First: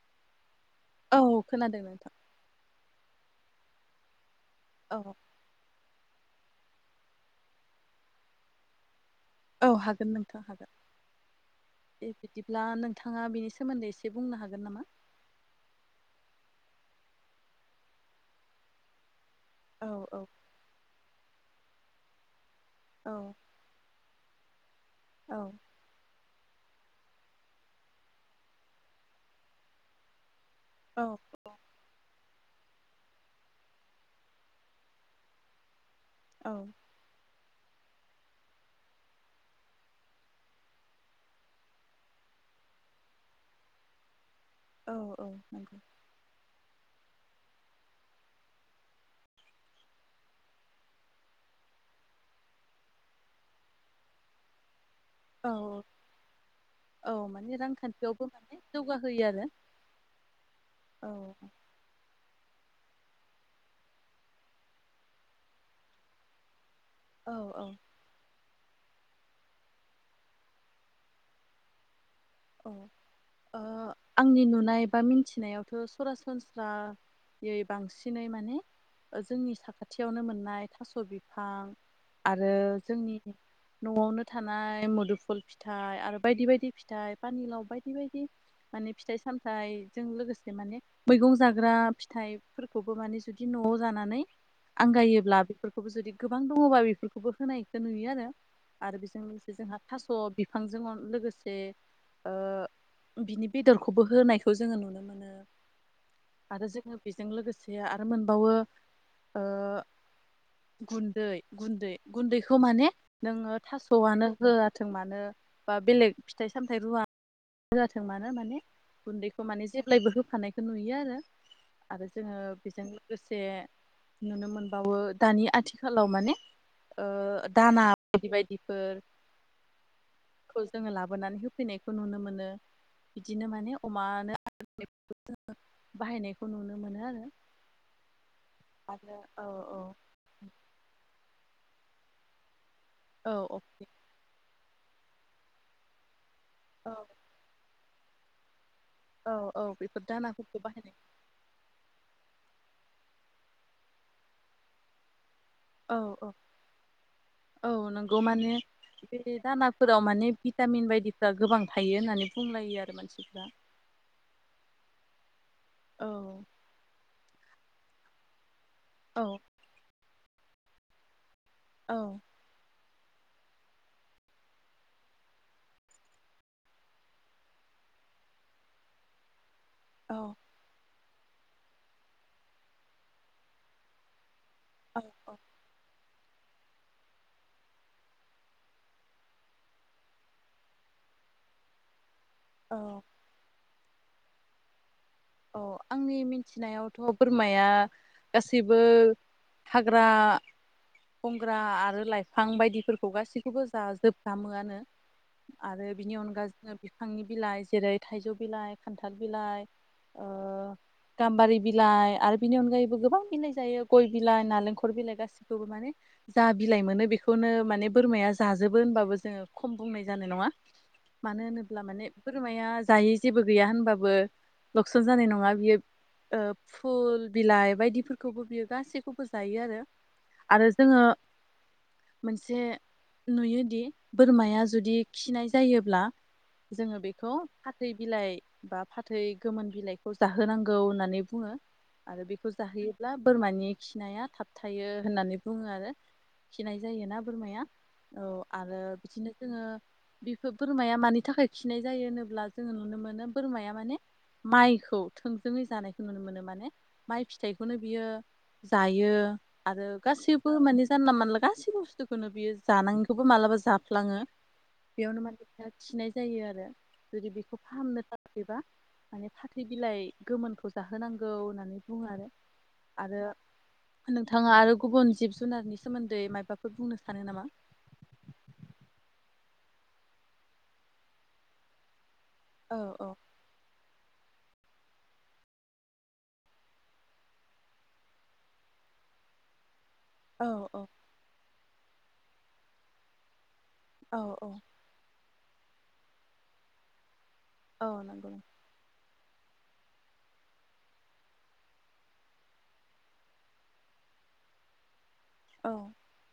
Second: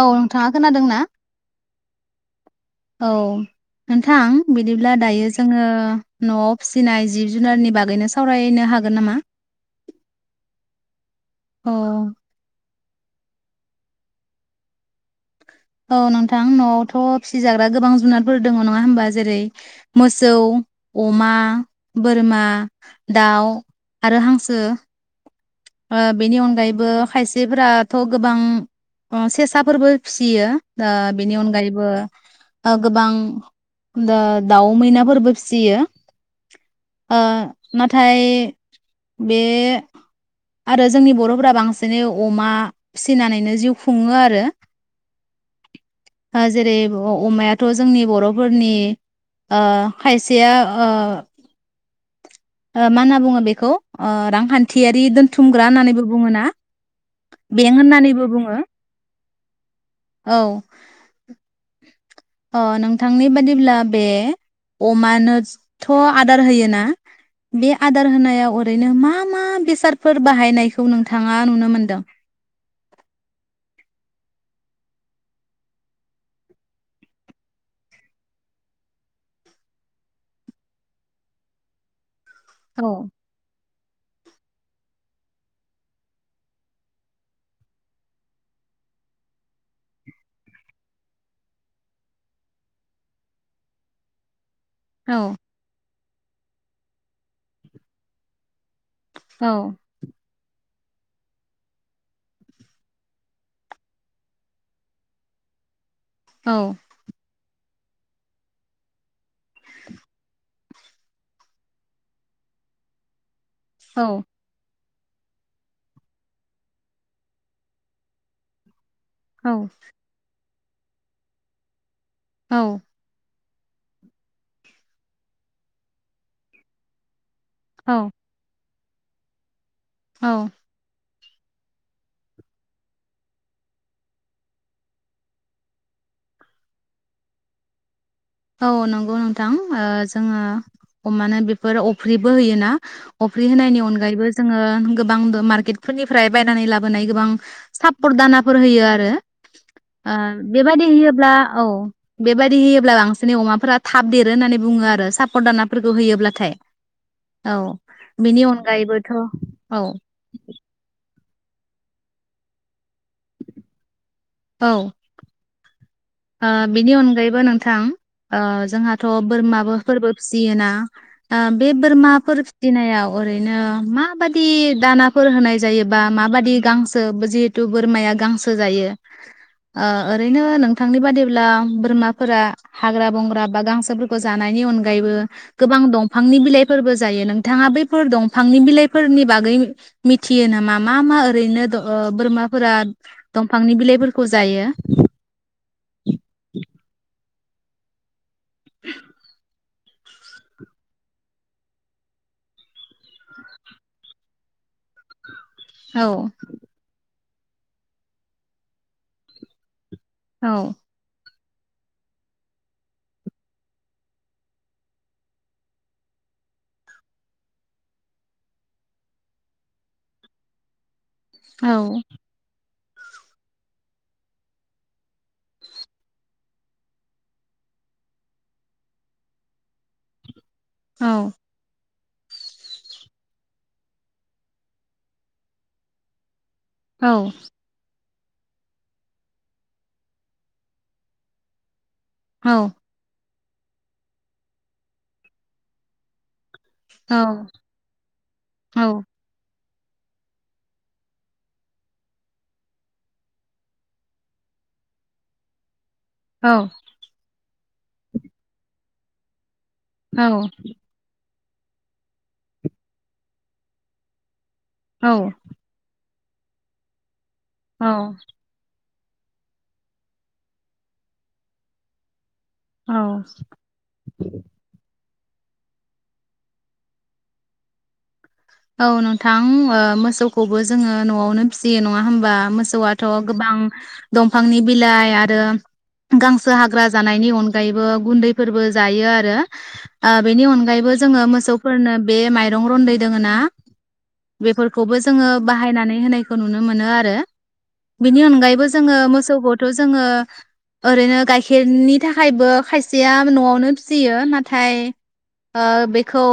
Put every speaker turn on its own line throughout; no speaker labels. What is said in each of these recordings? औ नोंथां खोनादोंना
औ खोनादों नोंथां
औ नोंथां बिदिब्ला
औ
दायो जोंङो न'आव फिसिनाय जिब जुनारनि बागैनो सावरायनो हागोन नामा?
औ हागोन नोंथां हागोन
औ
दे बिदिब्ला नों नोंथांङा बिनि सोमोन्दै एसे बुंनो हागोन नामा?
औ नोंथां न'आवथ' फिसिजाग्रा गोबां जुनारफोर दङ नङा होमबा जेरै
औ औ
मोसौ अमा बोरमा
औ
दाउ आरो हांसो
औ
ओ बेनि अनगायैबो खायसेफोराथ' गोबां ओ सेसाफोरबो फिसियो दा
औ
बेनि अनगायैबो गोबां दा दाउ मैनाफोरबो फिसियो
औ
ओ नाथाय बे आरो जोंनि बर'फोरा बांसिनै अमा फिसिनानैनो जिउ खुङो आरो
औ औ नंगौ
ओ जेरै अमायाथ' जोंनि बर'फोरनि ओ खायसेया ओ मा होनना बुङो बेखौ ओ रांखान्थियारि
औ
दोनथुमग्रा होननानैबो बुङोना
औ औ माने
बेंक होननानैबो
रांखान्थियावबो
बुङो
माने जौगाहोयो आरो
औ
औ
अ नोंथांनि बादिब्ला बे अमानोथ' आदार होयो ना
औ औ
बे आदार होनाया ओरैनो मा मा बेसादफोर बाहायनायखौ नोंथाङा नुनो मोनदों
औ ओ आंनि नुनाय बा मिथिनायावथ' सरासनस्रायै बांसिनै माने जोंनि साखाथियावनो मोननाय थास' बिफां आरो
औ
जोंनि न'आवनो थानाय मुदुफुल फिथाइ आरो बायदि बायदि फिथाइ पानिलाव बायदि बायदि माने फिथाइ सामथाइजों लोगोसे माने मैगं जाग्रा फिथाइफोरखौबो माने जुदि न'आव जानानै
औ
आंगायोब्ला बेफोरखौबो जुदि गोबां दङबा बेफोरखौबो होनायखौ नुयो आरो आरो बेजों
औ
लोगोसे जोंहा थास' बि फांजों लोगोसे ओ बिनि बेदरखौबो होनायखौ जोङो नुनो मोनो
औ
आरो जोङो बेजों लोगोसे से आरो मोनबावो ओ गुन्दै गुन्दै गुन्दैखौ माने नोङो थास'आनो हो याथों मानो बा बेलेग फिथाइ सामथाइ रुवा जाथों मानो माने गुन्दैखौ माने जेब्लायबो होफानाय नुयो आरो आरो जोङो
औ
बेजों लोगोसे नुनो मोनबावो दानि आथिखालाव माने दाना
औ
बायदि बायदि फोर
औ
खौ जोङो लाबो माबोनानै होफैनायखौ नुनो मोनो बिदिनो माने अमानो बाहायनायखौ नुनो मोनो आरो
औ नंगौ
आरो औ
नोंथां
औ
जोङो अमानो बे फोर अफ्रिबो होयोना अफ्रि होनायनि अनगायैबो जोङो गोबां द मार्केटफोरनिफ्राय बायनानै
औ
लाबोनाय गोबां सापर्ट दानाफोर होयो आरो।
औ औ बेफोर
ओ
दानाफोरखौ
बेबायदि
बाहायनाय
होयोब्ला औ बेबायदि होयोब्ला [unintelligible] बिसिनि अमाफोरा थाब देरो होननानै बुङो आरो साफ फरदानाफोरखौ
औ औ
होयोब्लाथाय औ
नंगौ
बिनि
माने
अनगायैबोथ'
बे
औ।
या गोबां थायो होननानै बुंलायो आरो माने मानसिफ्रा। औ
आ बिनि अनगायै बो नोंथां जोंहाथ'
औ
बोरमाबोफोरबो फिसियोना आ बे
औ
बोरमाफोर फिटिनायाव ओरैनो माबादि दानाफोर होनाय जायोबा माबादि गांसो जिहेथु बोरमाया गांसो जायो ओ
औ
ओरैनो नों थांनि बादिब्ला बोरमाफोरा हाग्रा बंग्रा बा गांसोफोरखौ जानायनि
औ
अनगायैबो
औ
गोबां दं फांनि बिलाइफोरबो जायो। नोंथाङा बैफोर दंफांनि बिलाइफोरनि बागै मिथियो नामा मा मा ओरैनो द ओ बोरमाफोरा
औ
दंफांनि बिलाइ फोरखौ जायो?
औ आंनि मिथिनायावथ' बोरमाया गासिबो हाग्रा बंग्रा आरो लाइफां बायदिफोरखौ गासैखौबो जाजोबफ्रामोआनो। आरो
औ
बिनि अनगा जोङो बिफांनि बिलाइ जेरै थाइजौ बिलाइ, खान्थाल बिलाइ ओ
औ।
गाम्बारि बिलाइ आरो बिनि अनगायैबो गोबां बिलाइ जायो गय बिलाइ, नालेंखर बिलाइ गासिखौबो माने जा बिलाइ मोनो बेखौनो माने बोरमाया जाजोबो होनबाबो जोङो खम बुंनाय जानाय नङा। मानो होनोब्ला
औ
माने बोरमाया जायै जेबो गैया होनबाबो लक्सान जानाय नङा बियो फुल बिलाइ बायदिफोरखौबो बियो गासैखौबो जायो आरो। आरो
औ
जोङो मोनसे नुयोदि बोरमाया जुदि खिनाय जायोब्ला जोङो बेखौ फाथै बिलाइ बा फाथै गोमोन बिलाइखौ जाहोनांगौ होननानै बुङो। आरो
औ
बेखौ जाहोयोब्ला बोरमानि खिनाया थाब थायो होननानै बुङो आरो। खिनाय जायोना बोरमाया औ आरो
औ
बिदिनो जोङो बेफोर बोरमाया मानि थाखाय खिनाय जायो होनोब्ला जोङो नुनो मोनो बोरमाया माने माइखौ थोंजोङै जानायखौ नुनो मोनो
औ
माने माइ फिथाइखौनो बियो जायो। आरो गासिबो मोने जानला मोनला गा गासै बुस्थुखौनो बियो जानाङिखौबो मालाबा जाफ्लाङो।
औ
बेयावनो माने ओ खिनाय जायो आरो। जुदि बेखौ फाहामनो थाखैबा माने फाथै बिलाइ गोमोनखौ जाहोनांगौ होननानै बुङो आरो। आरो नोंथाङा आरो गुबुन जिब जु जुनारनि सोमोन्दै मायबाफोर बुंनो सानो नामा?
औ नोंथां ओ मोसौखौबो जोङो न'आवनो फिसियो नङा होम बा
औ
मोसौआथ'
औ
गोबां दंफांनि बिलाइ आरो गांसो हाग्रा जानायनि अनगायैबो गुन्दैफोरबो जायो आरो। आं
औ
बेनि
औ
अनगायैबो जोङो मोसौ फोरनो बे माइरं रन्दै दोङो ना
औ औ
बेफोरखौबो जोङो बाहायनानै होनायखौ नुनो मोनो आरो।
औ
बिनि
नंगौ
अनगायैबो जोङो मोस सौखौथ' जोङो ओरैनो गाइखेरनि थाखायबो खायसेया न'आवनो फिसियो नाथाय ओ
औ
बेखौ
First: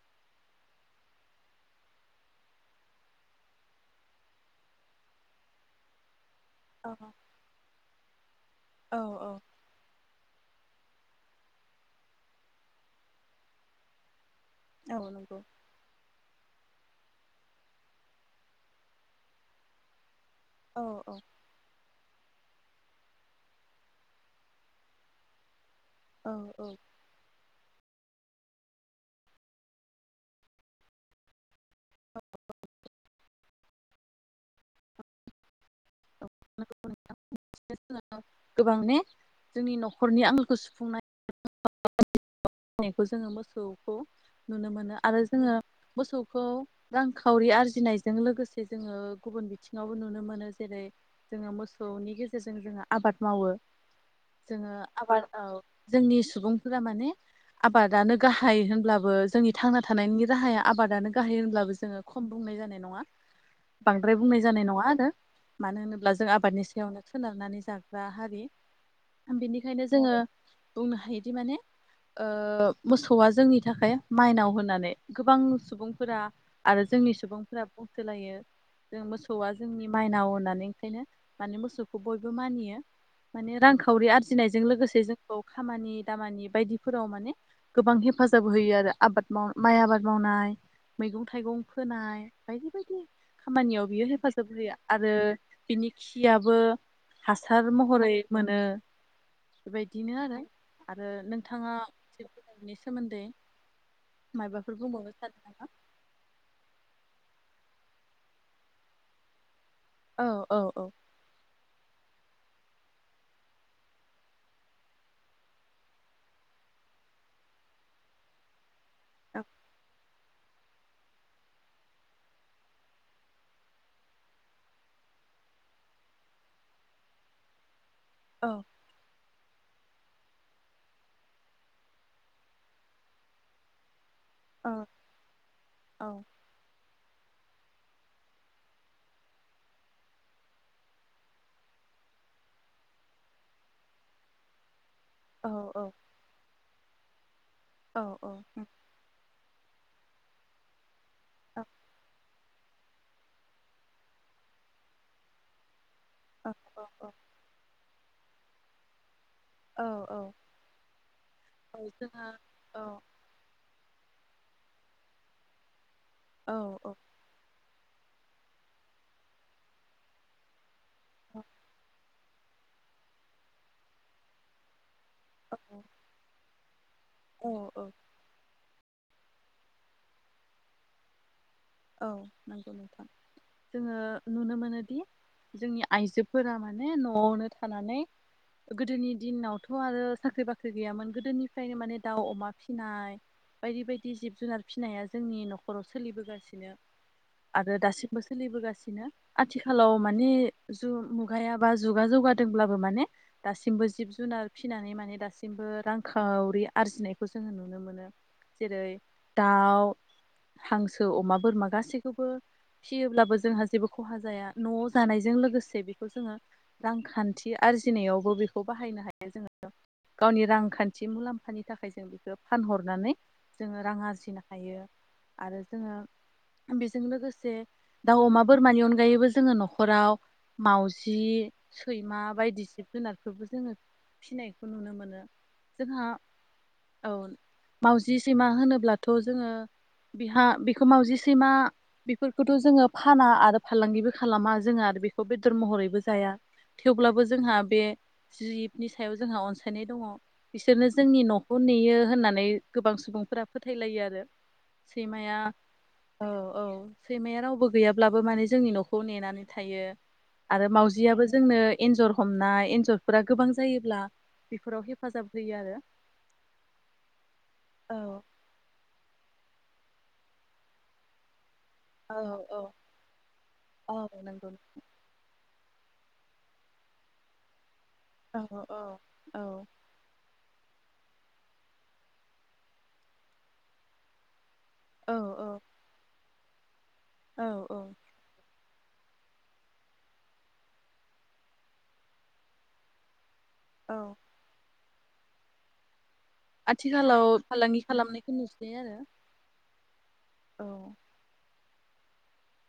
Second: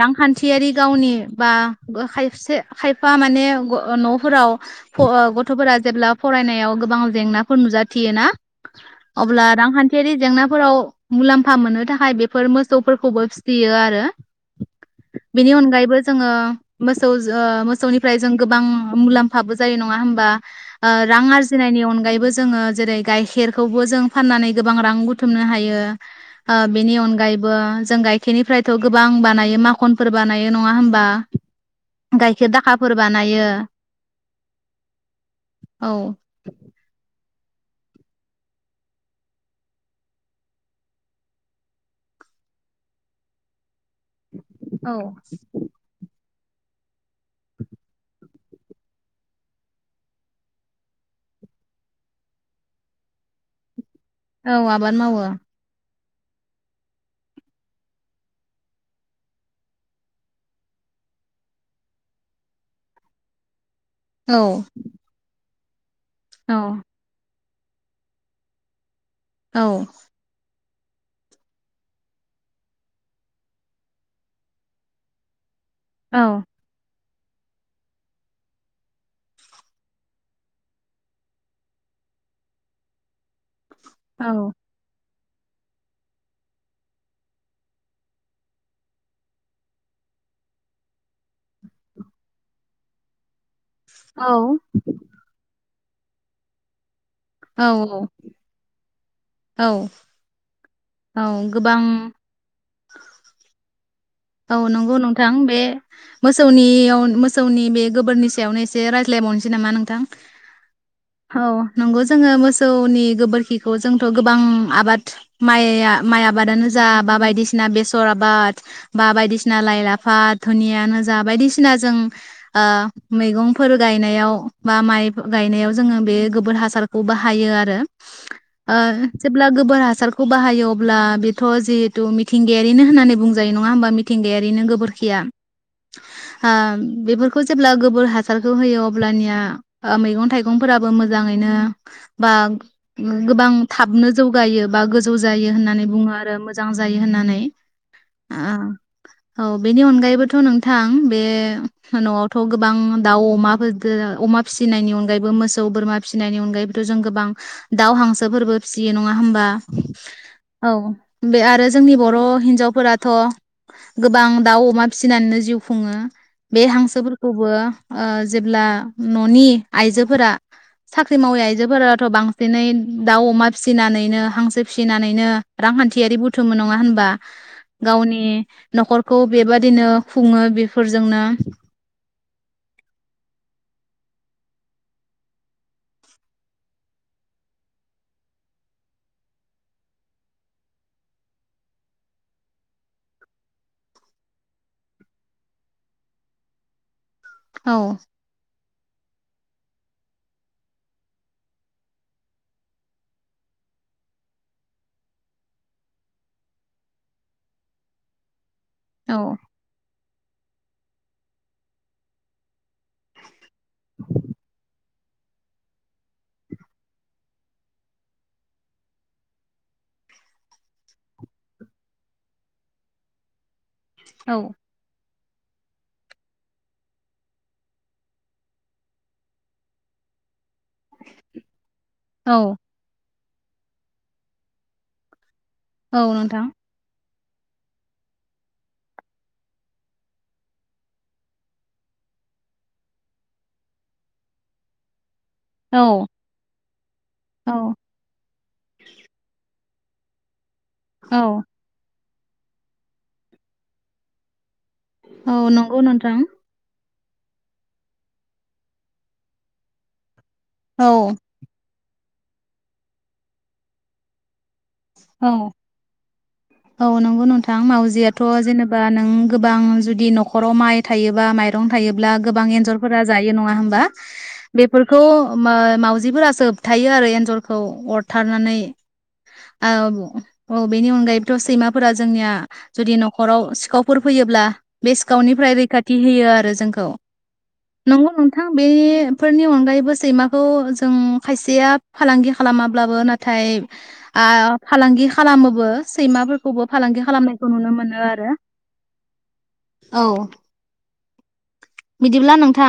रांखान्थियारि गावनि बा गो खायसे खायफा माने ग न'फोराव फ गथ'फोरा जेब्ला फरायनायाव
औ
गोबां जेंनाफोर नुजा थियो ना
औ
अब्ला रांखान्थि थियारि जेंनाफोराव मुलाम्फा मोननो थाखाय बेफोर मोसौफोरखौबो फिसियो आरो।
औ नंगौ।
बेनि अनगायैबो जोङो मोसौ जो ओ मोसौनिफ्राय जों गोबां मुलाम्फाबो जायो नङा होमबा?
औ
ओ
औ
रां आरजिनायनि अन दायोबो जोङो जेरै गाइखेरखौबो जों फाननानै गोबां रां बुथुमनो हायो।
औ
ओ
औ
बेनि अनगायैब बो जों गाइखेरनिफ्रायथ' गोबां बानायो माख'नफोर बानायो नङा होम बा गायखेर दाखाफोर बानायो औ।
[inaudible] गोबां ने जोंनि न'खरनि आमोलखौ सुफुंनाय नेखौ जोङो मोसौ खौ नुनो मोनो आरो
औ
जोङो मोसौ खौ रांखावरि आरजिनायजों लोगो से जोङो गुबुन बिथिङावबो नुनो मोनो जेरै जोङो मोसौनि गेजेरजों जोङो आबाद मावो। जोङो आबाद औ। जोंनि सुबुंफोरा माने आबादानो गाहाय होनब्लाबो जोंनि थांना थानायनि राहाया आबादानो गाहाय होनब्लाबो जोङो खम बुंनाय जानाय नङा। बांद्राय
औ
बुंनाय जानाय नङा आरो। मानो होनोब अब्ला जों
औ
आबादनि सायावनो सोनारनानै जाग्रा हारि। होम
औ
बेनिखायनो जोङो बुंनो हायोदि माने ओ मोसौआ जोंनि थाखाय माइनाव होनानै गोबां सुबुंफोरा
औ
आरो जोंनि सुबुंफोरा बुंसोलायो जों मोसौआ जोंनि माइनाव होननानै ओंखायनो माने मोसौखौ बयबो मानियो माने रांखाव खावरि
औ
आरजिनायजों लोगोसे जों औ खामानि दामानि बायदि फोराव माने गोबां हेफाजाब होयो आरो आबाद माव माइ आबाद मावनाय मैगं थाइगं फोनाय बायदि बायदि खामानियाव बियो हेफाजाब होयो आरो बिनि खियाबो
औ
हासार महरै मोनो।
औ
बेबायदिनो आरो। आरो
औ
नों थांआ
गोबां
[unintelligible] बिनि सोमोन्दै।
औ
मायबाफोर
नंगौ
बुंबावनो
नोंथां
सानदों
बे
नामा?
मोसौनियाव मोस सौनि बे गोबोरनि सायावनो एसे रायज्लायबावनोसै नामा नों थां
औ औ औ
[inaudible] औ नंगौ जोङो मोसौनि गोबोरखिखौ जोंथ' गोबां आबाद माइआ माइ आबादानो जा बा बायदिसिना बेसर आबाद बा
औ
बायदिसिना लाइ लाफाद धुनियानो जा बायदिसिना जों आ मैगंफोर गायनायाव बा माइ गायनायाव जोङो बे गोबोर हासारखौ बाहायो आरो
औ
आ जेब्ला गोबोर हासारखौ बाहायो अब्ला बेथ' जिहेथु मिथिंगायारिनो होननानै बुंजायो नङा होमबा मि थिंगायारिनो
औ
गोबोरखिया
औ
आ बेफोरखौ जेब्ला गोबोर हासारखौ होयो अब्लानिया आ मैगं थाइगंफोराबो मोजाङैनो बा गोबां थाबनो जौगायो बा गो जौ
औ
जायो होननानै बुङो आरो मो जां जायो होननानै
औ
[unintelligible] औ बेनि अनगायैबोथ' नोंथां बे न' थ' गोबां दाउ अमाफोरदो अमा फिसिनायनि अनगायैबो मोसौ बोरमा फिसिनायनि अनगायैबोथ' जों गोबां दाउ हांसोफोरबो फिसियो न' ङा होमबा
औ औ
औ बे आरो
औ
जोंनि बर'
जोंहा औ
हिनजावफोरा अ गोबां दाउ अमा फिसिनानैनो जिउ खुङो
औ
बे
औ
हांसो फोरखौबो ओ जेब्ला न'नि आइजोफोरा साख्रि मावै
औ
आइजोफोराथ' बां फिनै दाउ अमा फिसिनानैनो हांसो फिसि नानैनो रांखान्थियारि बुथुमबो नङा होनबा?
औ औ
गावनि न'खरखौ बेबादिनो खुङो बेफोरजोंनो
औ नंगौ नोंथां जोङो नुनो मोनोदि जोंनि आइजोफोरा माने न'आवनो थानानै गोदोनि दिनावथ' आरो साख्रि बाख्रि गैयामोन गोदोनिफ्रायनो माने दाउ अमा फिसिनाय बायदि बायदि जिब जुनार फिसिनाया जोंनि न'खराव सोलिबोगासिनो [inaudible] आरो
औ
दासिमबो सोलिबोगासिनो दिनो आथिखालाव माने जु मुगाया बा जुगा जौगादोंब्लाबो माने दासिमबो जिब जुनार फिसिनानै माने दासिमबो रांखावरि आरजिनायखौ जोङो नुनो मोनो जेरै
औ
दाउ हांसो अमा बोरमा गासैखौबो फियोब्लाबो जोंहा जेबो खहा जाया न'आव जानायजों लोगोसे बेखौ जोङो रांखान्थि आरजिनायावबो बेखौ बाहायनो हायो जोङो गावनि रांखान्थि मुलाम्फानि थाखाय जों बेखौ फानहरनानै जोङो रां
औ
आरजिनो हायो आरो जोङो बेजों लोगोसे दाउ अमा बोरमानि अनगायैबो जोङो न'खराव मावजि सैमा
औ
बायदि जिब जुनार बेखौबो जोङो फिनायखौ नुनो मोनो। जोंहा
औ नोंथां
औ मावजि सैमा होनोब्लाथ' जोङो बेहा बेखौ मावजि सैमा बेफोरखौथ' जोङो फाना आरो फालांगिबो खालामा जोङो आरो बे खौ बेदर
औ
महरैबो जाया थेवब्लाबो जोंहा
औ
बे जिबनि सायाव जोंहा अनस यनाय दङ बिसोरनो जोंनि
औ
न'खौ नेयो होनना नै गोबां सुबुंफोरा फोथायलायो आरो। सैमाया
औ नंगौ नोंथां
औ औ सैमाया रावबो गैयाब्लाबो माने जोंनि न'खौ नेनानै थायो। आरो
औ
मावजियाबो जोंनो एन्जर हमनाय एन्जरफोरा गोबां जायोब्ला बेफोराव
औ
हेफाजाब होयो
[inaudible] औ नंगौ नोंथां
आरो
मावउजियाथ' जेनेबा नों गोब बां जुदि न'खराव माइ थायोबा माइ रं थायोब्ला
औ
गोबां
औ
एनजरफोरा जायो नङा होमबा?
औ नंगौ
बेफोरखौ मो मावउजिफोरासो होबथायो आरो एन्जरखौ।
औ
अरथारनानै
औ औ
आव औ बेनि अनगायैबोथ' सैमाफोरा जोंनिया जुदि न'खराव सिखावफोर फैयोब्ला बे
औ
सिखाव निफ्राय रैखाथि होयो आरो जोंखौ
औ औ
नंगौ नोंथां बेफोरनि अनगायैबो सैमाखौ जों खायसेया फालांगि खालामाब्लाबो ना थाइ
औ
फालांगि खालामोबो सैमाफोरखौबो फालांगि
आथिखालाव
खालामनायखौ नुनो
फालांगि
मोनो आरो
खालामनायखौ नुसै आरो
[inaudible] औ बिदिब्ला नोंथां।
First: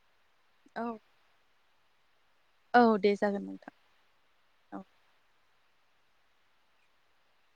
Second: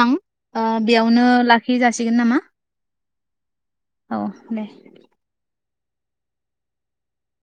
ओ
औ
बेयावनो ला खि जासिगोन नामा?
औ दे जागोन नोंथां
औ दे।
[inaudible] औ।